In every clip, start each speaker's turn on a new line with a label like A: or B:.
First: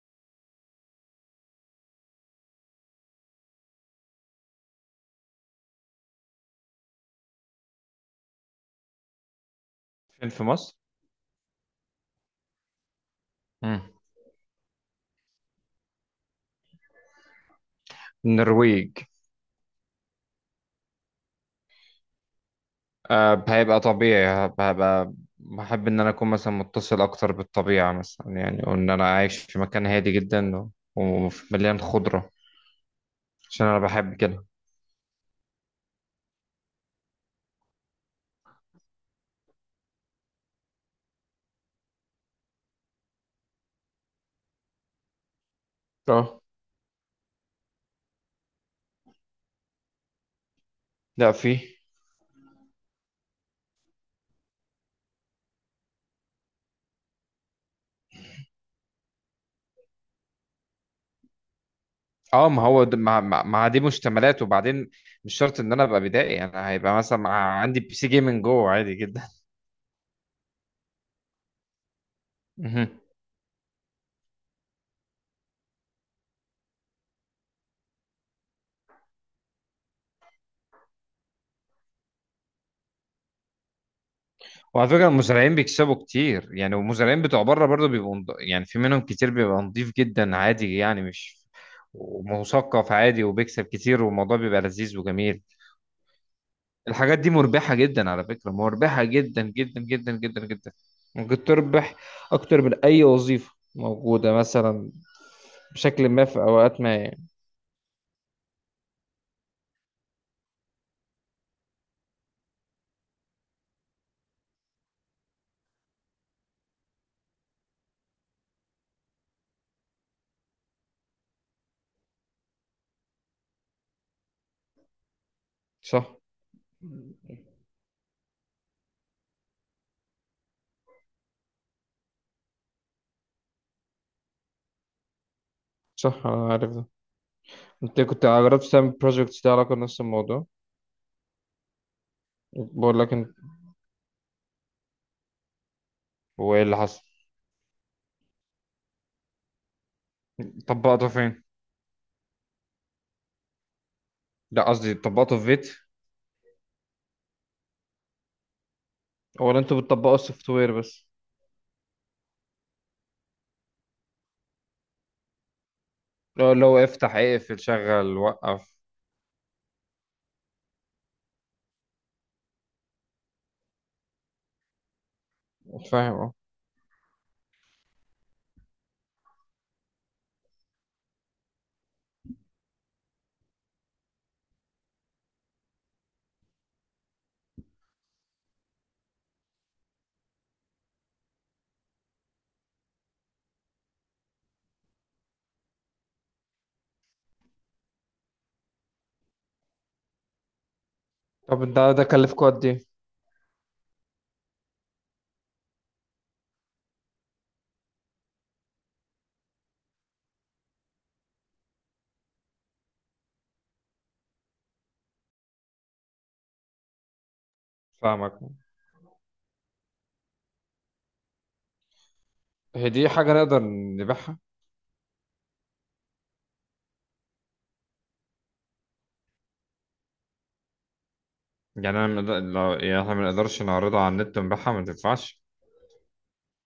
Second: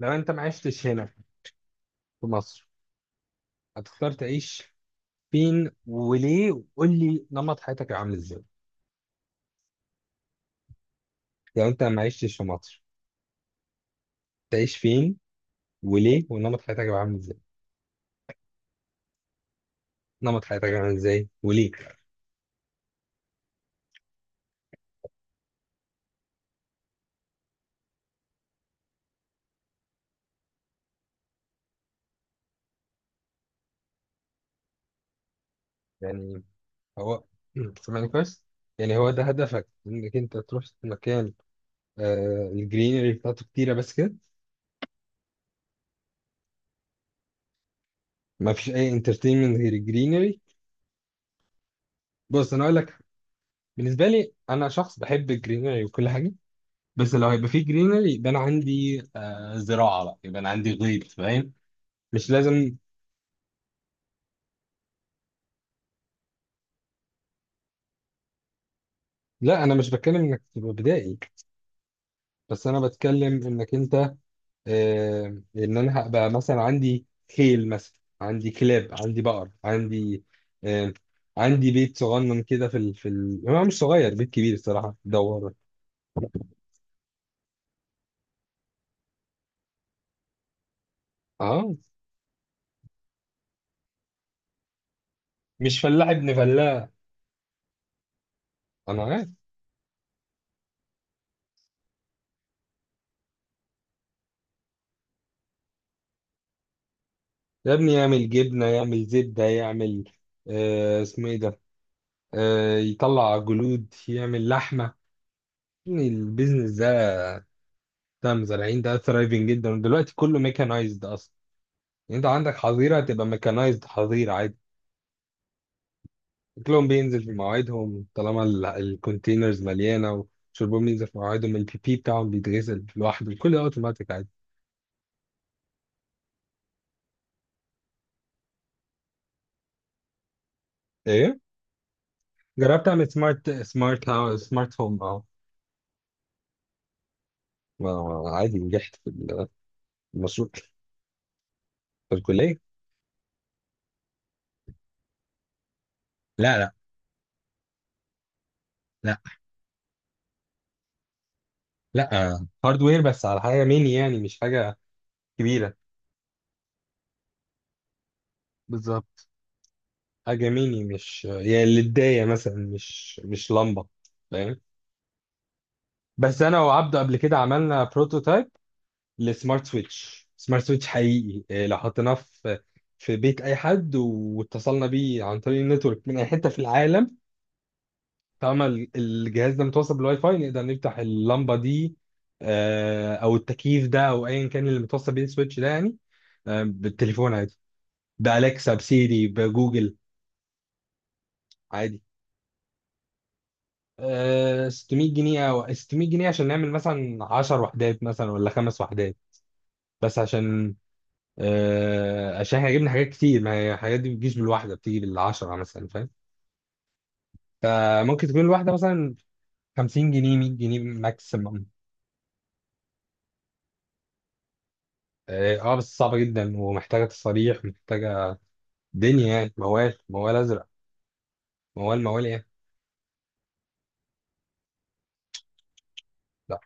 A: لو انت ما عشتش هنا في مصر، هتختار تعيش فين وليه؟ وقول لي نمط حياتك هيبقى عامل ازاي؟
B: فين في مصر؟
A: لو انت ما عشتش في مصر،
B: مم.
A: تعيش فين وليه؟ ونمط حياتك هيبقى عامل ازاي؟
B: النرويج.
A: نمط حياتك هيبقى عامل ازاي وليه؟
B: آه، هيبقى طبيعي. هبقى بحب إن أنا أكون مثلا متصل أكتر بالطبيعة مثلا يعني، وإن أنا عايش في مكان هادي جدا ومليان خضرة، عشان أنا بحب كده.
A: يعني هو سامعني كويس؟ يعني هو ده هدفك انك انت تروح مكان، الجرينري بتاعته كتيره بس كده؟
B: اه.
A: ما فيش اي انترتينمنت غير الجرينري؟
B: لا، في.
A: بص، انا اقول لك، بالنسبه لي انا شخص بحب الجرينري وكل حاجه، بس لو هيبقى فيه جرينري يبقى انا عندي زراعه بقى، يبقى انا عندي غيط، فاهم؟ مش
B: اه، ما
A: لازم.
B: هو د- ما ما ما دي مشتملات، وبعدين مش شرط ان انا ابقى بدائي، انا هيبقى مثلا عندي بي سي جيمنج جوه عادي جدا.
A: لا انا مش بتكلم انك تبقى بدائي، بس انا بتكلم انك انت آه ان انا هبقى مثلا عندي خيل مثلا، عندي كلاب، عندي بقر، عندي آه عندي بيت صغنن كده هو مش صغير، بيت كبير
B: وعلى
A: الصراحه،
B: فكرة،
A: دور.
B: المزارعين بيكسبوا كتير يعني، والمزارعين بتوع بره برضه يعني في منهم كتير بيبقى نضيف جدا عادي يعني، مش
A: اه،
B: ومثقف عادي، وبيكسب كتير، والموضوع بيبقى لذيذ وجميل.
A: مش فلاح ابن فلاح.
B: الحاجات دي مربحة جدا، على فكرة،
A: انا
B: مربحة
A: عارف.
B: جدا جدا جدا جدا جدا. ممكن تربح أكتر من أي وظيفة موجودة مثلا، بشكل ما في أوقات ما يعني.
A: يا ابني يعمل جبنه، يعمل زبده، يعمل اسمه ايه ده، يطلع جلود، يعمل لحمة. يعني البيزنس ده بتاع المزارعين ده ثرايفنج جدا، ودلوقتي كله ميكانايزد أصلا. يعني أنت عندك حظيرة، هتبقى ميكانايزد حظيرة عادي.
B: صح.
A: أكلهم بينزل في مواعيدهم طالما ال- الكونتينرز مليانة، وشربهم بينزل في مواعيدهم، البي بي بتاعهم بيتغسل لوحده، كل ده أوتوماتيك عادي.
B: صح، أنا عارف ده. أنت كنت جربت تعمل بروجكت ده علاقة بنفس الموضوع؟
A: إيه؟ جربت
B: بقول
A: أعمل
B: لك أنت.
A: سمارت هاوس، سمارت هوم. أه.
B: وإيه اللي حصل؟
A: عادي، نجحت في المشروع.
B: طبقته فين؟
A: في الكلية.
B: لا، قصدي تطبقوا في فيت؟
A: لا. لا. لا.
B: ولا انتوا بتطبقوا السوفت وير بس؟
A: لا. هاردوير بس على حاجة ميني، يعني مش حاجة كبيرة.
B: لو لو افتح اقفل شغل وقف.
A: بالظبط. حاجة ميني، مش يعني للداية مثلا، مش لمبة، فاهم؟
B: فاهم اه.
A: بس أنا وعبده قبل كده عملنا بروتوتايب لسمارت سويتش، سمارت سويتش حقيقي، إيه، لو حطيناه في بيت أي حد، واتصلنا بيه عن طريق النتورك من أي حتة في العالم، طالما ال- الجهاز ده متوصل بالواي فاي، نقدر نفتح اللمبة دي، أو التكييف ده، أو أيا كان اللي متوصل بيه السويتش ده يعني، بالتليفون عادي، بأليكسا، بسيري، بجوجل
B: طب ده
A: عادي.
B: ده كلفكوا قد ايه؟
A: 600 جنيه او 600 جنيه عشان نعمل مثلا 10 وحدات، مثلا ولا 5 وحدات، بس عشان احنا جبنا حاجات كتير، ما هي الحاجات دي بتجيش بالواحده، بتيجي بالعشره مثلا، فاهم؟ فممكن
B: فاهمك.
A: تكون الواحده مثلا 50 جنيه، 100 جنيه ماكسيمم.
B: هي دي حاجة نقدر نبيعها؟
A: اه بس صعبه جدا، ومحتاجه تصاريح، محتاجه دنيا يعني، موال موال ازرق،
B: يعني
A: موال
B: انا
A: موال ايه.
B: لو يعني احنا ما نقدرش نعرضها على النت ونبيعها ما تنفعش.
A: لا،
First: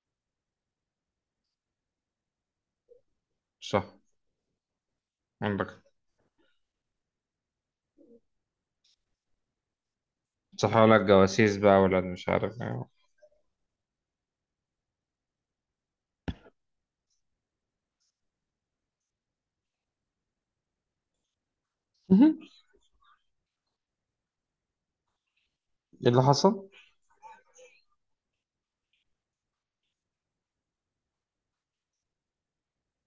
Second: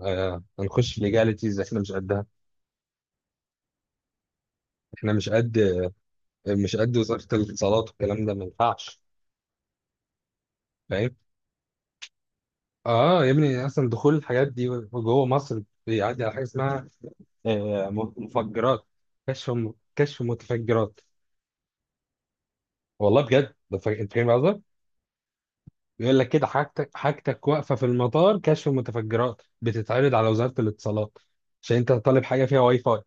A: هنخش في ليجاليتيز، احنا مش قدها.
B: صح.
A: احنا مش قد.
B: عندك.
A: وزاره الاتصالات والكلام ده ما ينفعش.
B: صح، ولا
A: فاهم.
B: الجواسيس بقى، ولا مش عارف ايه.
A: اه يا ابني، اصلا دخول الحاجات دي جوه مصر بيعدي على حاجه اسمها آه، مفجرات، كشف كشف متفجرات.
B: مهم.
A: والله بجد ده، انت فاهم قصدي؟
B: ايه
A: بيقول
B: اللي
A: لك كده،
B: حصل؟
A: حاجتك واقفه في المطار، كشف متفجرات بتتعرض على وزاره الاتصالات عشان انت طالب حاجه فيها واي فاي،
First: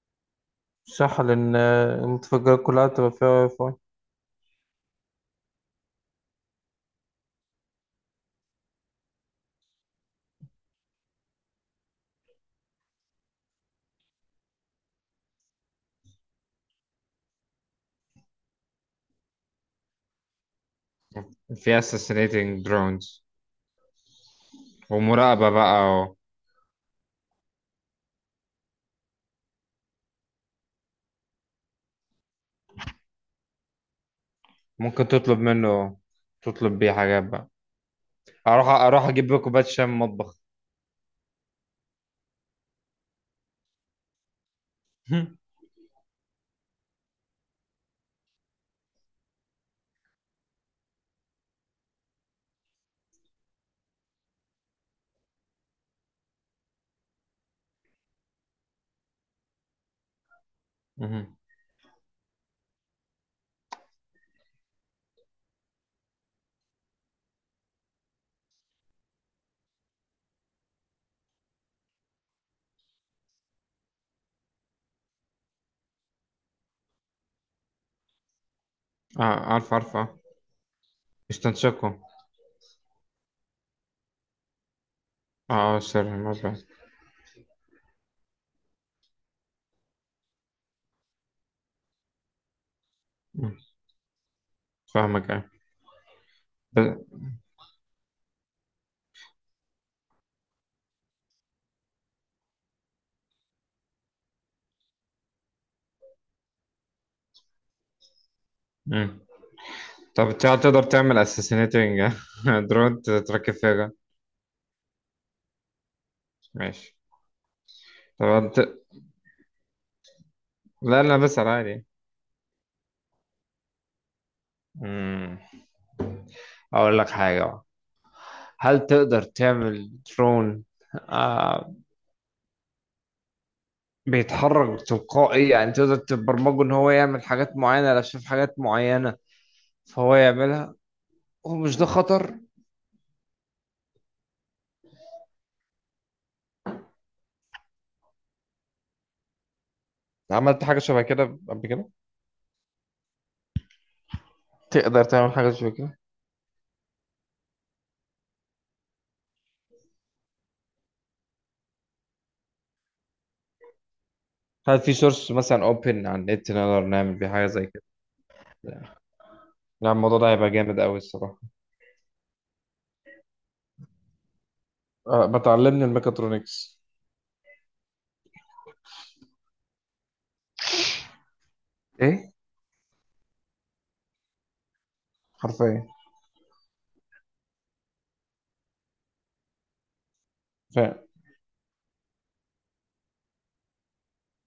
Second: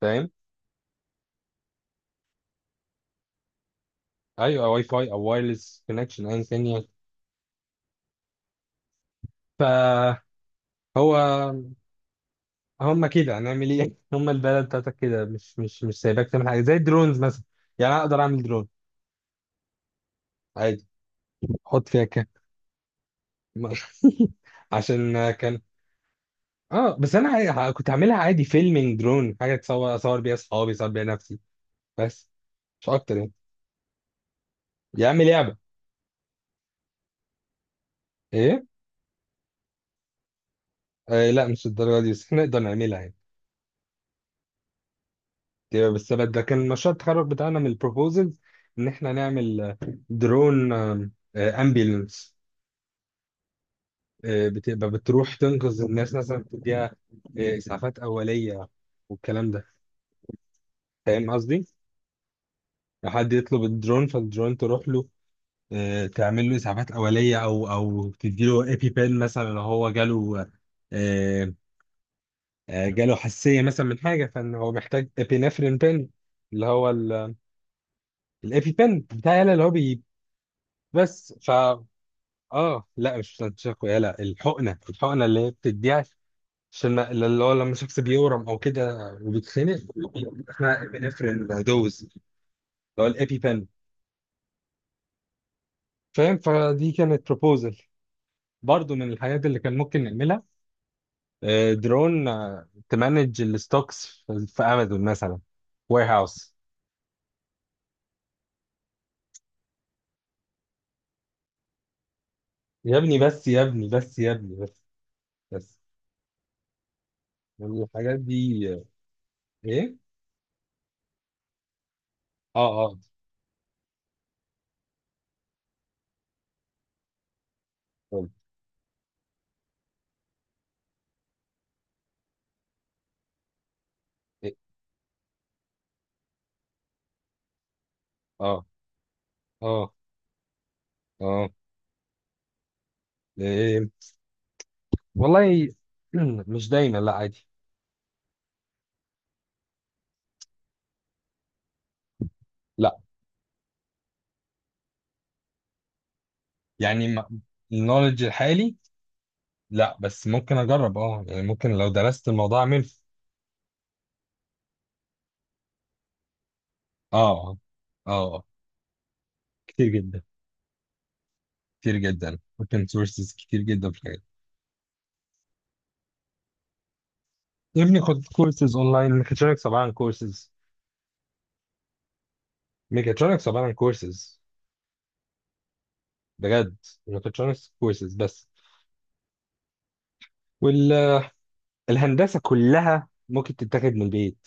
A: فاهم؟
B: صح، لأن المتفجرات كلها تبقى فيها واي فاي.
A: ايوه، واي فاي او وايرلس كونكشن ايا كان يعني. فهو، هم كده هنعمل ايه؟ هم البلد بتاعتك كده مش سايباك تعمل حاجه زي الدرونز مثلا. يعني أنا اقدر اعمل درون عادي،
B: في
A: احط فيها
B: assassinating drones.
A: ما- عشان
B: ومراقبة
A: كان،
B: بقى و-.
A: اه بس انا كنت عاملها عادي فيلمينج درون، حاجه تصور، اصور بيها اصحابي، اصور بيها نفسي، بس مش اكتر يعني. يا
B: ممكن
A: عم
B: تطلب
A: لعبه.
B: منه. تطلب بيه حاجات بقى.
A: ايه؟
B: اروح اروح اجيب كوبايه شاي من المطبخ.
A: لا، مش الدرجه دي، بس احنا نقدر نعملها يعني. ده كان مشروع التخرج بتاعنا من البروبوزلز، ان احنا نعمل درون امبيلنس، بتبقى بتروح تنقذ الناس مثلا، بتديها اسعافات اوليه والكلام ده. فاهم
B: مهم.
A: قصدي؟ لو حد يطلب الدرون فالدرون تروح له، تعمل له اسعافات اوليه، او تدي له ايبي بين مثلا، لو هو جاله آه، جاله حساسيه مثلا من حاجه، فان هو محتاج ابينفرين بين، اللي هو الايبي بين
B: اه،
A: بتاع يلا، اللي هو
B: عارف عارف
A: بي.
B: اه.
A: بس
B: يستنشقوا.
A: اه، لا، مش يلا، الحقنه اللي هي
B: اه اه،
A: بتديها،
B: سر المزرعة.
A: عشان اللي هو لما شخص بيورم او كده وبيتخنق، احنا ابينفرين دوز، اللي هو الايبي
B: مم.
A: بين،
B: فاهمك اه.
A: فاهم؟ فدي
B: ب-.
A: كانت بروبوزل، برضه من الحاجات اللي كان ممكن نعملها، درون تمانج الستوكس في امازون مثلا، وير هاوس.
B: مم. طب انت تقدر تعمل اساسينيتنج
A: يا
B: درون
A: ابني بس،
B: تركب
A: يا
B: فيها
A: ابني
B: جن.
A: بس، يا ابني بس، بس
B: ماشي.
A: الحاجات
B: طب انت.
A: دي، ايه.
B: لا لا، بسأل عادي.
A: اه، اه،
B: مم. اقول لك حاجة بقى.
A: اتفضل.
B: هل تقدر تعمل درون آه
A: إيه؟
B: بيتحرك تلقائي، يعني تقدر تبرمجه ان هو يعمل حاجات معينة لو شاف حاجات
A: اه،
B: معينة
A: اه،
B: فهو يعملها؟
A: اه.
B: ومش ده خطر؟
A: إيه؟ والله مش دايما، لا عادي.
B: عملت حاجة شبه كده قبل كده؟
A: لا
B: تقدر تعمل حاجة زي كده؟
A: يعني، النولج الحالي. لا بس ممكن اجرب، اه يعني ممكن لو درست الموضوع اعمل.
B: هل في سورس مثلا اوبن على النت نقدر نعمل
A: اه،
B: بيه حاجة
A: اه،
B: زي كده؟
A: آه، كتير
B: لا، الموضوع
A: جدا.
B: ده هيبقى جامد قوي الصراحة.
A: كتير جدا، ممكن سورسز كتير جدا في الحاجات.
B: أه، بتعلمني الميكاترونكس؟
A: يا ابني خد كورسز اونلاين، ميكاترونكس عباره عن كورسز،
B: ايه.
A: ميكاترونكس عباره عن كورسز،
B: حرفيا.
A: بجد ميكاترونكس كورسز بس.
B: فاهم.
A: والهندسه كلها ممكن تتاخد من البيت،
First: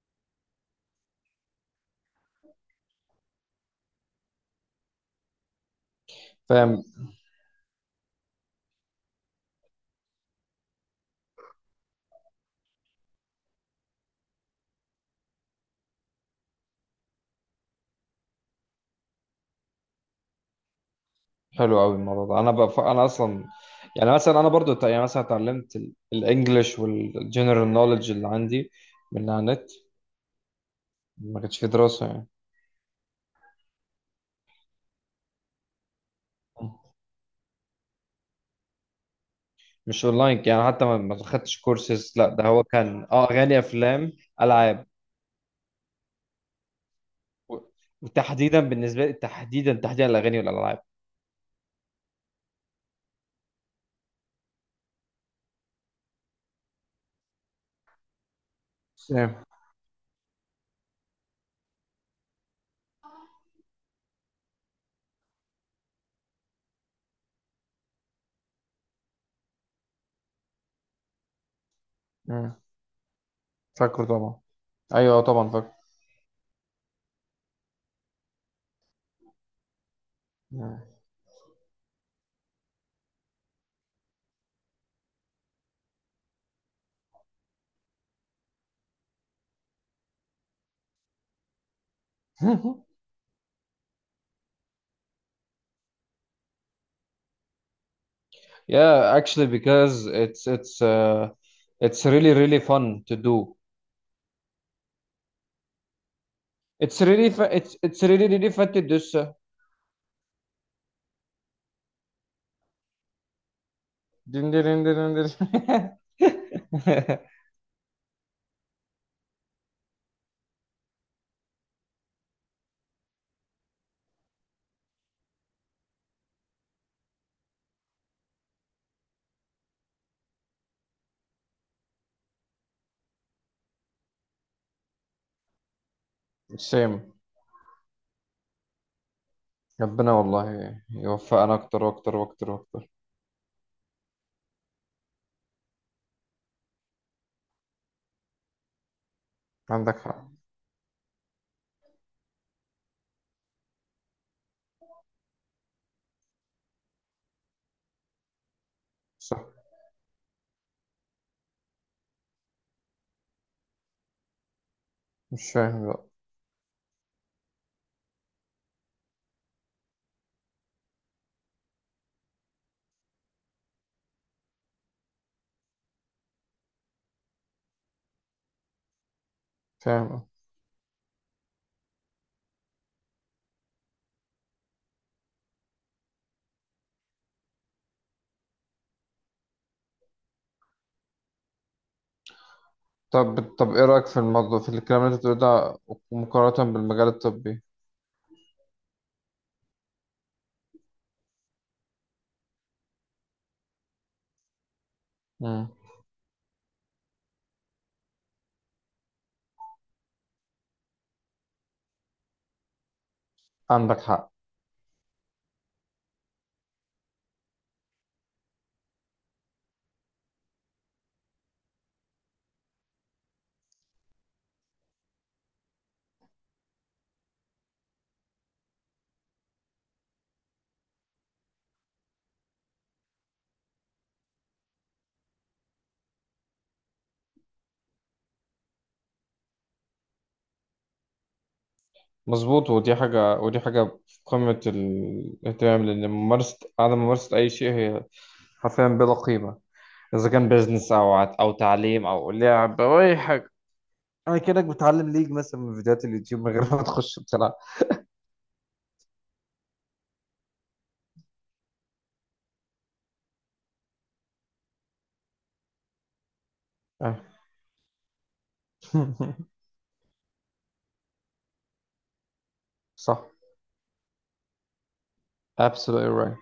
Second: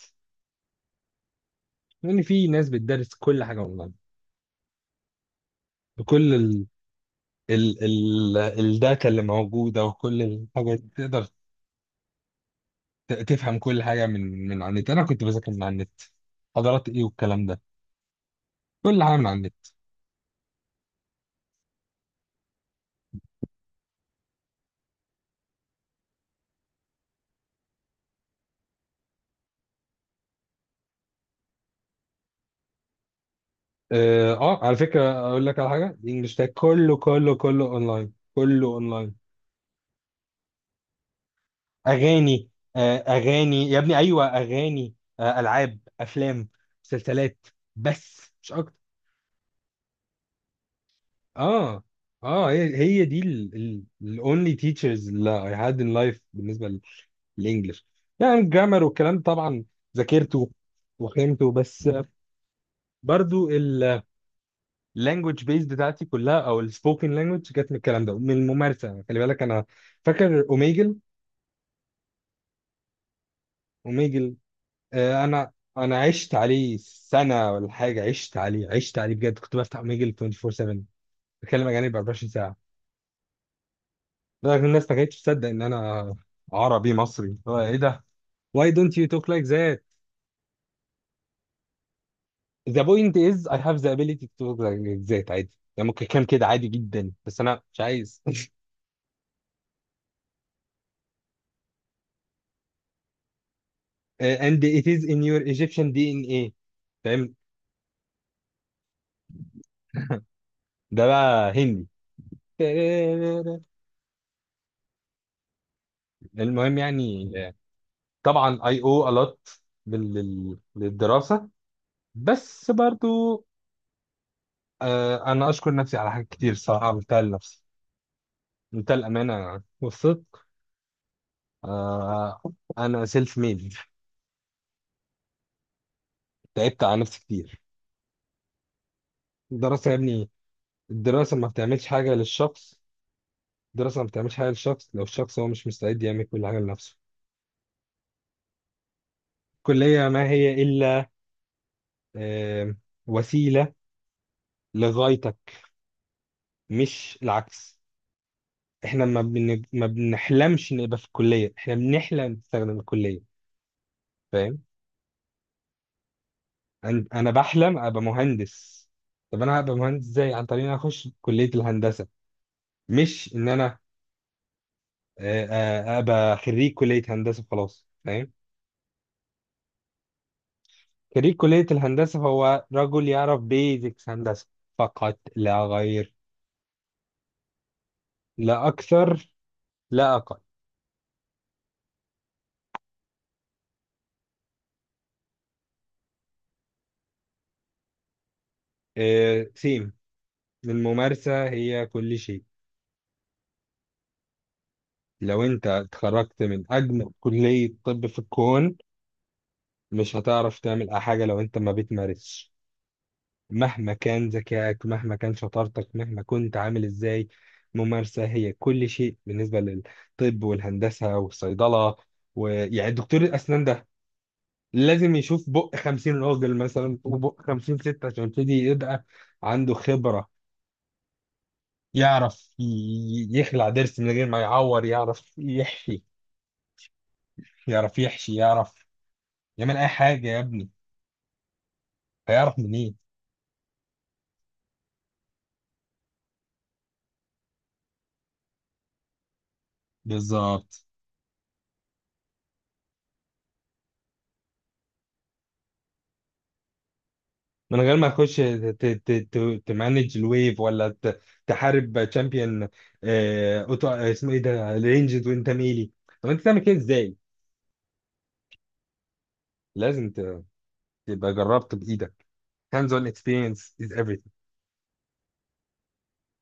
A: لان في ناس بتدرس كل حاجه اونلاين، بكل ال
B: فاهم.
A: ال ال الداتا اللي موجوده، وكل الحاجات تقدر تفهم كل حاجه من على النت. انا كنت بذاكر من على النت حضارات ايه والكلام ده، كل حاجه من على النت.
B: حلو قوي الموضوع ده. انا بف... انا اصلا يعني مثلا انا برضو يعني مثلا اتعلمت الانجليش والجنرال نوليدج اللي عندي من على النت. ما كانش في دراسة يعني.
A: اه، على فكره اقول لك على حاجه، الانجليش ده كله كله كله اونلاين، كله اونلاين.
B: مش اونلاين يعني، حتى ما خدتش كورسز. لا، ده
A: اغاني.
B: هو كان اه، اغاني
A: اغاني يا ابني،
B: افلام
A: ايوه
B: العاب
A: اغاني. العاب، افلام، مسلسلات،
B: و-.
A: بس مش
B: وتحديدا
A: اكتر.
B: بالنسبه لي، تحديدا تحديدا الاغاني والالعاب.
A: اه، اه، هي دي الاونلي تيتشرز اللي اي هاد ان لايف بالنسبه للانجلش، يعني الجرامر والكلام
B: سام.
A: طبعا ذاكرته وفهمته. بس برضو، اللانجوج بيز بتاعتي كلها او السبوكن لانجوج جت من الكلام ده، من الممارسه. خلي بالك انا فاكر اوميجل.
B: مم. فاكره
A: اوميجل،
B: طبعا. ايوه طبعا
A: انا
B: فاكره.
A: انا عشت عليه سنه ولا حاجه، عشت عليه، عشت عليه بجد. كنت بفتح ميجل 24
B: مم.
A: 7 بتكلم اجانب 24 ساعه، لكن الناس ما كانتش تصدق ان انا عربي مصري. هو ايه ده؟ Why don't you talk like that? The point is I have the ability to talk like that. عادي يعني، ممكن كان كده عادي جدا، بس انا مش عايز.
B: Yeah, actually, because it's it's really really fun to do.
A: And it is in your Egyptian DNA.
B: It's really
A: فاهم.
B: fun. It's really really fun to do so.
A: ده بقى هندي.
B: دين دين دين دين دين.
A: المهم يعني، طبعا I owe a lot للدراسه، بس برضو، انا اشكر نفسي على حاجات كتير الصراحه، عملتها لنفسي، عملتها الامانه والصدق. آه انا سيلف ميد، تعبت على
B: سام.
A: نفسي كتير. الدراسه يا
B: ربنا
A: ابني،
B: والله
A: الدراسه ما
B: يوفقنا اكتر
A: بتعملش حاجه
B: واكتر واكتر
A: للشخص،
B: واكتر.
A: الدراسه ما بتعملش حاجه للشخص لو الشخص هو مش مستعد يعمل كل حاجه لنفسه.
B: عندك
A: الكليه
B: حق.
A: ما هي الا آه وسيله لغايتك، مش العكس. احنا
B: صح.
A: ما بنحلمش نبقى في الكليه، احنا بنحلم نستخدم الكليه، فاهم؟
B: مش فاهم بقى.
A: انا بحلم ابقى مهندس. طب انا هبقى مهندس ازاي؟ عن طريق ان أنا اخش كليه الهندسه، مش ان انا ابقى خريج كليه هندسه خلاص، فاهم؟
B: فاهم.
A: خريج كليه الهندسه هو رجل يعرف بيزكس هندسه، فقط لا غير، لا اكثر، لا اقل.
B: طب طب، ايه رأيك في الموضوع، في الكلام اللي انت بتقوله ده، مقارنة بالمجال الطبي؟
A: سيم. الممارسه هي كل شيء. لو انت
B: مم.
A: اتخرجت من اجمل كليه طب في الكون، مش هتعرف تعمل اي حاجه لو انت ما بتمارسش، مهما
B: عندك
A: كان
B: حق.
A: ذكائك، مهما كان شطارتك، مهما كنت عامل ازاي. ممارسة هي كل شيء بالنسبة للطب والهندسة والصيدلة. ويعني دكتور الأسنان ده لازم يشوف بق 50 راجل مثلا، وبق 50 ست، عشان يبتدي يبقى عنده خبرة. يعرف يخلع ضرس من غير ما يعور، يعرف يحشي، يعرف يعمل أي حاجة، يا ابني هيعرف
B: مظبوط،
A: منين؟
B: ودي حاجة، ودي حاجة في قمة الاهتمام، لأن ممارسة، عدم ممارسة أي شيء هي حرفيا بلا قيمة. إذا كان
A: بالظبط.
B: بيزنس، أو أو تعليم، أو لعب، أو أي حاجة. أنا كأنك بتعلم ليج مثلا من فيديوهات اليوتيوب من غير ما تخش بتلعب.
A: من غير ما تخش تمانج الويف، ولا تحارب تشامبيون، اوتو، اسمه ايه ده، رينجز وانت ميلي. طب انت تعمل كده ازاي؟
B: آه.
A: لازم تبقى جربت بايدك. Hands on
B: صح.
A: experience is everything.
B: absolutely right.